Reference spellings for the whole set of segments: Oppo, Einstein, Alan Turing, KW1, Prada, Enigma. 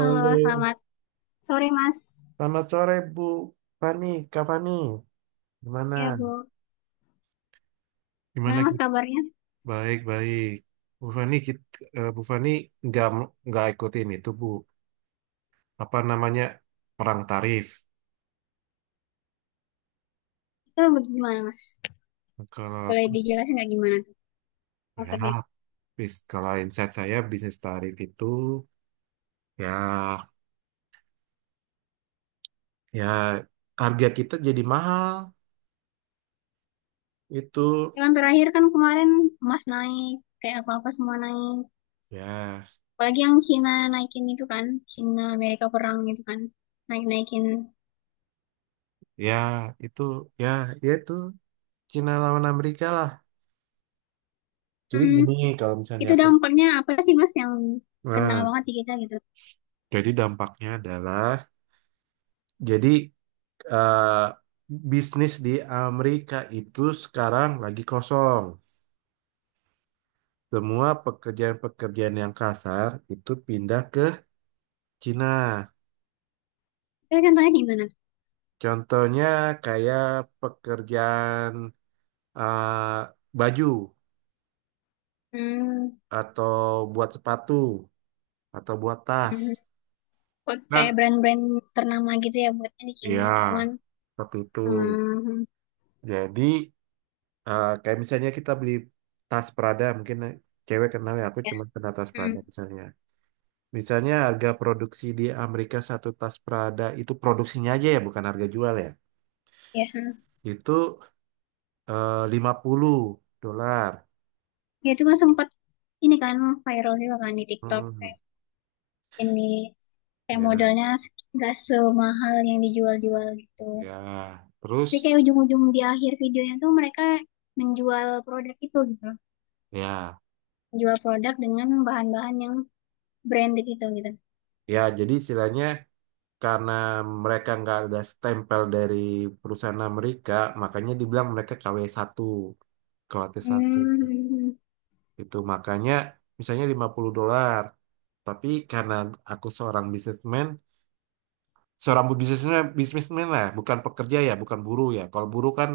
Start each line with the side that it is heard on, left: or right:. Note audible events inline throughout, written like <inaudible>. left: Halo, selamat sore Mas.
right: selamat sore Bu Fani, Kak Fani, gimana?
left: Ya, Bu.
right: Gimana?
left: Gimana
right: Ki?
left: Mas kabarnya?
right: Baik, baik. Bu Fani, Bu Fani nggak nggak ikutin itu Bu. Apa namanya perang tarif?
left: Itu gimana Mas?
right: Kalau
left: Boleh
right: aku,
left: dijelasin nggak gimana tuh
right: ya,
left: maksudnya?
right: kalau insight saya bisnis tarif itu, ya, ya, harga kita jadi mahal itu.
left: Ya kan terakhir kan kemarin emas naik, kayak apa-apa semua naik.
right: Ya,
left: Apalagi yang Cina naikin itu kan, Cina Amerika perang itu kan, naik-naikin.
right: ya, itu. Ya, ya, itu Cina lawan Amerika lah. Jadi
left: Hmm,
right: gini, kalau misalnya
left: itu
right: aku.
left: dampaknya apa sih Mas yang kena
right: Nah.
left: banget di kita gitu?
right: Jadi dampaknya adalah, jadi eh, bisnis di Amerika itu sekarang lagi kosong. Semua pekerjaan-pekerjaan yang kasar itu pindah ke Cina.
left: Itu contohnya gimana tuh?
right: Contohnya kayak pekerjaan, eh, baju,
left: Hmm,
right: atau buat sepatu, atau buat tas.
left: hmm. Kok kayak
right: Kan?
left: brand-brand ternama gitu ya buatnya di
right: Iya,
left: Cina, cuman
right: seperti itu.
left: hmm,
right: Jadi, kayak misalnya kita beli tas Prada, mungkin cewek kenal ya, aku
left: ya,
right: cuma kenal tas Prada
left: hmm,
right: misalnya. Misalnya harga produksi di Amerika satu tas Prada itu produksinya aja ya, bukan harga jual ya.
left: ya, hmm.
right: Itu, 50 dolar.
left: Ya, itu kan sempat ini kan viral juga kan di TikTok,
right: Hmm,
left: kayak ini kayak
right: ya,
left: modalnya nggak semahal yang dijual-jual gitu.
right: ya. Terus,
left: Tapi kayak ujung-ujung di akhir videonya tuh mereka menjual produk itu gitu,
right: ya,
left: menjual produk dengan bahan-bahan yang branded itu gitu.
right: ya. Jadi istilahnya, karena mereka nggak ada stempel dari perusahaan Amerika, makanya dibilang mereka KW1, kw satu. K W T satu.
left: Hmm.
right: Itu makanya misalnya 50 dolar. Tapi karena aku seorang businessman, seorang bisnismen bisnismen lah, bukan pekerja ya, bukan buruh ya, kalau buruh kan,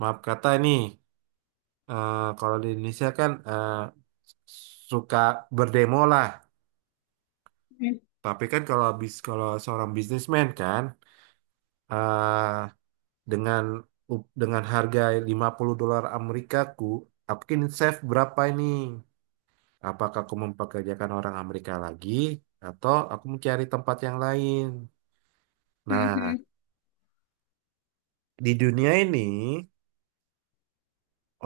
right: maaf kata ini, kalau di Indonesia kan, suka berdemo lah.
left: <laughs>
right: Tapi kan, kalau kalau seorang bisnismen kan, eh, dengan, dengan harga 50 dolar Amerika, aku mungkin save berapa ini. Apakah aku mempekerjakan orang Amerika lagi, atau aku mencari tempat yang lain. Nah, di dunia ini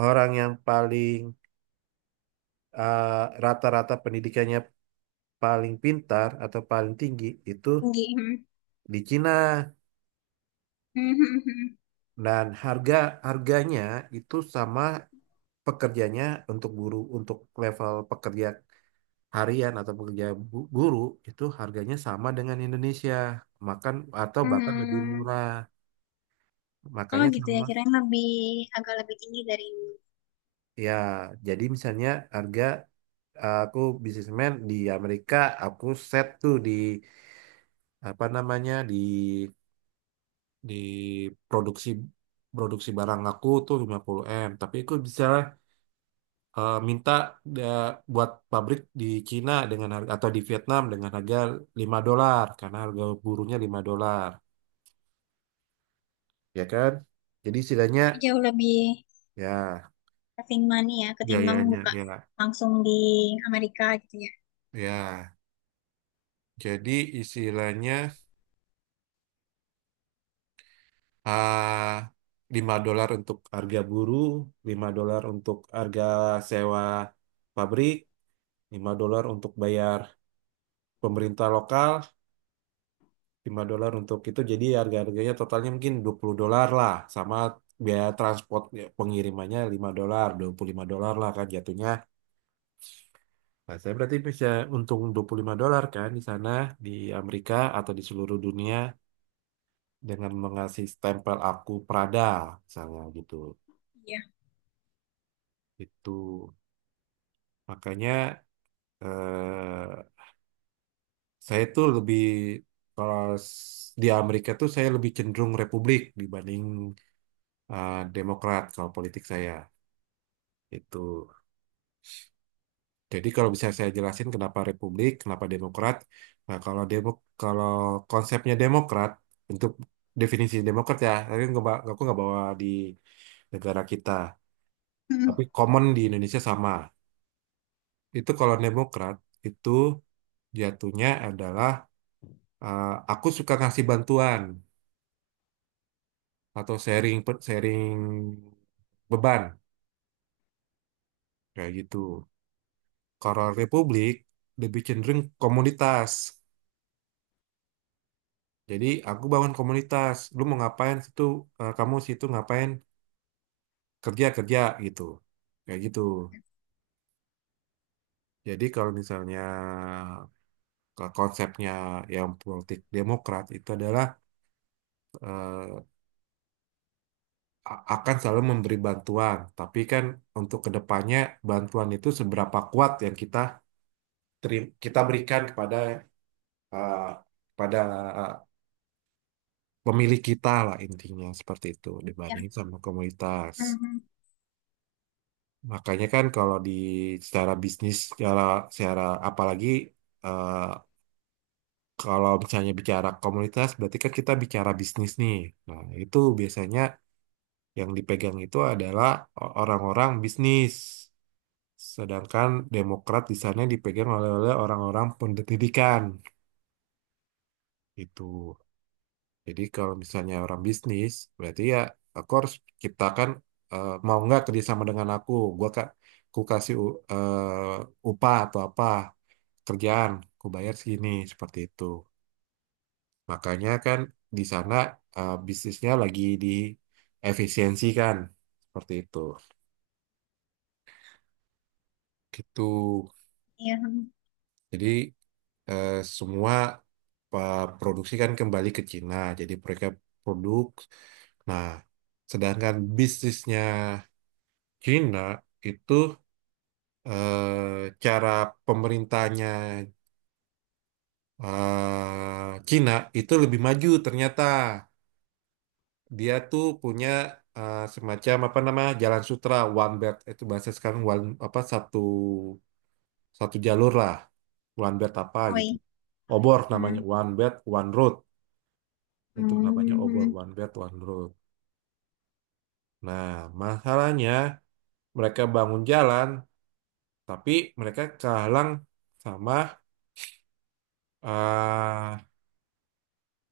right: orang yang paling, eh, rata-rata pendidikannya paling pintar atau paling tinggi itu
left: Tinggi. Hmm,
right: di Cina.
left: hmm, hmm, hmm,
right: Dan harganya itu sama pekerjanya. Untuk guru, untuk level pekerja harian atau pekerja, guru, itu harganya sama dengan Indonesia, makan, atau
left: hmm,
right: bahkan lebih
left: hmm, hmm.
right: murah,
left: Oh
right: makanya
left: gitu ya,
right: sama.
left: kirain lebih agak lebih tinggi dari ini.
right: Ya, jadi misalnya harga, aku bisnismen di Amerika, aku set tuh di apa namanya, di, di produksi, barang aku tuh lima puluh m. Tapi aku bisa, minta, buat pabrik di Cina dengan harga, atau di Vietnam dengan harga 5 dolar, karena harga buruhnya 5 dolar. Ya kan? Jadi istilahnya,
left: Jauh lebih
right: ya,
left: saving money ya ketimbang
right: biayanya
left: buka
right: ya.
left: langsung di Amerika gitu ya.
right: Ya, jadi istilahnya, ah, 5 dolar untuk harga buruh, 5 dolar untuk harga sewa pabrik, 5 dolar untuk bayar pemerintah lokal, 5 dolar untuk itu. Jadi harga-harganya totalnya mungkin 20 dolar lah, sama biaya transport ya, pengirimannya 5 dolar, 25 dolar lah kan jatuhnya. Nah, saya berarti bisa untung 25 dolar kan, di sana, di Amerika atau di seluruh dunia, dengan mengasih stempel aku Prada, misalnya gitu.
left: Iya.
right: Itu makanya, eh, saya tuh lebih, kalau di Amerika tuh saya lebih cenderung Republik, dibanding, Demokrat, kalau politik saya itu. Jadi kalau bisa saya jelasin kenapa Republik, kenapa Demokrat. Nah, kalau kalau konsepnya Demokrat, untuk definisi Demokrat ya, tapi nggak, aku nggak bawa di negara kita.
left: Hmm,
right: Tapi common di Indonesia sama. Itu kalau Demokrat itu jatuhnya adalah, eh, aku suka ngasih bantuan, atau sharing, sharing beban, kayak gitu. Kalau Republik lebih cenderung komunitas. Jadi aku bangun komunitas. Lu mau ngapain situ? Kamu situ ngapain? Kerja kerja gitu. Kayak gitu. Jadi kalau misalnya, konsepnya yang politik demokrat itu adalah, eh, akan selalu memberi bantuan. Tapi kan, untuk kedepannya bantuan itu seberapa kuat yang kita berikan kepada, eh, pada, eh, pemilik kita lah, intinya seperti itu, dibanding
left: iya.
right: sama komunitas.
left: Hmm,
right: Makanya kan kalau di secara bisnis, secara, secara apalagi, eh, kalau misalnya bicara komunitas, berarti kan kita bicara bisnis nih. Nah, itu biasanya yang dipegang itu adalah, orang-orang bisnis. Sedangkan Demokrat di sana dipegang oleh oleh orang-orang pendidikan. Itu. Jadi kalau misalnya orang bisnis, berarti ya aku harus ciptakan, mau nggak kerjasama dengan aku. Gua kak, ku kasih, upah atau apa, kerjaan, aku bayar segini, seperti itu. Makanya kan di sana, bisnisnya lagi di efisiensi kan, seperti itu. Gitu.
left: iya, hmm.
right: Jadi, eh, semua, produksi kan kembali ke Cina, jadi mereka produk. Nah, sedangkan bisnisnya Cina itu, cara pemerintahnya, Cina itu lebih maju ternyata. Dia tuh punya, semacam apa nama jalan sutra, one belt itu bahasa sekarang, one apa satu satu jalur lah, one belt apa
left: Oh,
right: gitu,
left: iya.
right: obor namanya
left: Hmm.
right: one belt one road, itu namanya obor
left: Hmm.
right: one belt one road. Nah, masalahnya mereka bangun jalan, tapi mereka kehalang sama, eh,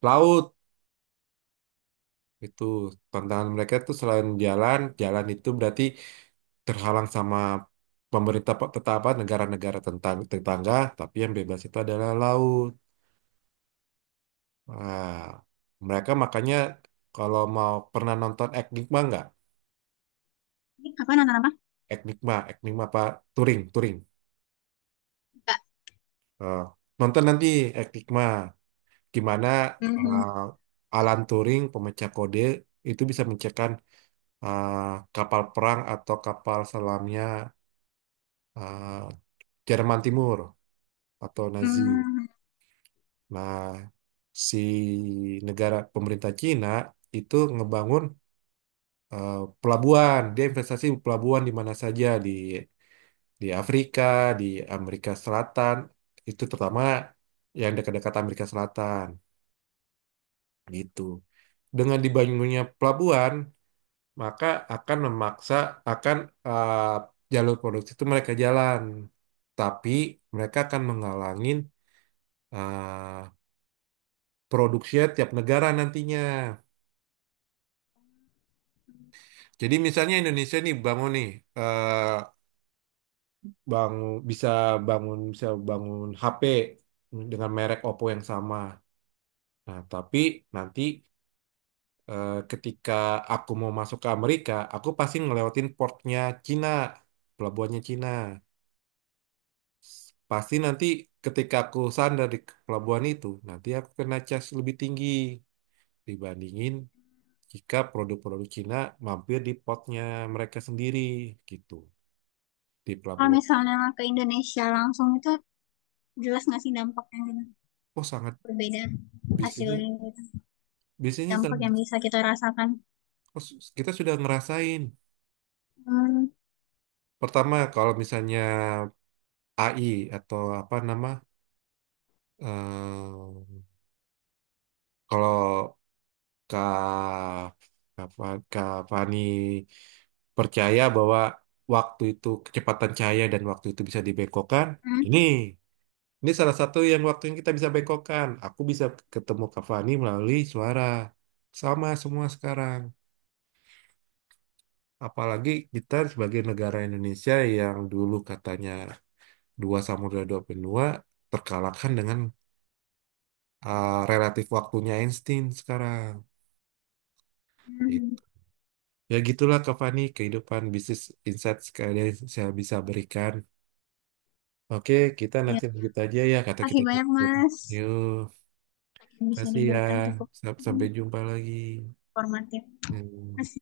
right: laut. Itu tantangan mereka tuh, selain jalan, jalan itu berarti terhalang sama pemerintah, tetapa negara-negara tentang tetangga, tapi yang bebas itu adalah laut. Nah, mereka makanya, kalau mau, pernah nonton Enigma nggak?
left: Ini apa nonton apa?
right: Enigma, Enigma apa? Turing, Turing.
left: Enggak.
right: Eh, nonton nanti Enigma. Gimana,
left: Hmm.
right: eh, Alan Turing, pemecah kode, itu bisa menciptakan, eh, kapal perang atau kapal selamnya, eh, Jerman Timur atau Nazi.
left: Hmm.
right: Nah, si negara pemerintah Cina itu ngebangun, eh, pelabuhan. Dia investasi pelabuhan di mana saja, di Afrika, di Amerika Selatan, itu terutama yang dekat-dekat Amerika Selatan, gitu. Dengan dibangunnya pelabuhan, maka akan memaksa, akan, eh, jalur produksi itu mereka jalan. Tapi mereka akan menghalangin, eh, produksinya tiap negara nantinya. Jadi misalnya Indonesia nih, bangun nih eh bangun bisa bangun bisa bangun HP dengan merek Oppo yang sama. Nah, tapi nanti, ketika aku mau masuk ke Amerika, aku pasti ngelewatin portnya Cina, pelabuhannya Cina. Pasti nanti ketika aku sandar di pelabuhan itu, nanti aku kena cas lebih tinggi, dibandingin jika produk-produk Cina mampir di portnya mereka sendiri, gitu. Di
left: Kalau
right: pelabuhan.
left: misalnya ke Indonesia langsung itu jelas nggak sih dampaknya gitu?
right: Oh sangat,
left: Berbeda
right: bisnisnya
left: hasilnya gitu.
right: bisnisnya
left: Dampak yang bisa kita rasakan.
right: oh, kita sudah ngerasain.
left: Hmm.
right: Pertama kalau misalnya AI, atau apa nama, eh, kalau Kak Kak Fa- Kak Fani percaya bahwa waktu itu kecepatan cahaya dan waktu itu bisa dibengkokkan.
left: Hmm.
right: Ini ini salah satu yang waktu yang kita bisa bengkokkan. Aku bisa ketemu Kak Fani melalui suara. Sama semua sekarang. Apalagi kita sebagai negara Indonesia yang dulu katanya dua samudra dua benua terkalahkan dengan, relatif waktunya Einstein sekarang.
left: Hmm,
right: Gitu.
left: hmm.
right: Ya gitulah Kak Fani, kehidupan bisnis, insight sekali yang saya bisa berikan. Oke, kita
left: Iya.
right: nanti lanjut aja ya, kata kita.
left: Kasih banyak Mas.
right: Yuk,
left: Yang bisa
right: kasih ya.
left: diberikan cukup hmm,
right: Sampai jumpa lagi.
left: informatif. Terima
right: Hmm.
left: kasih.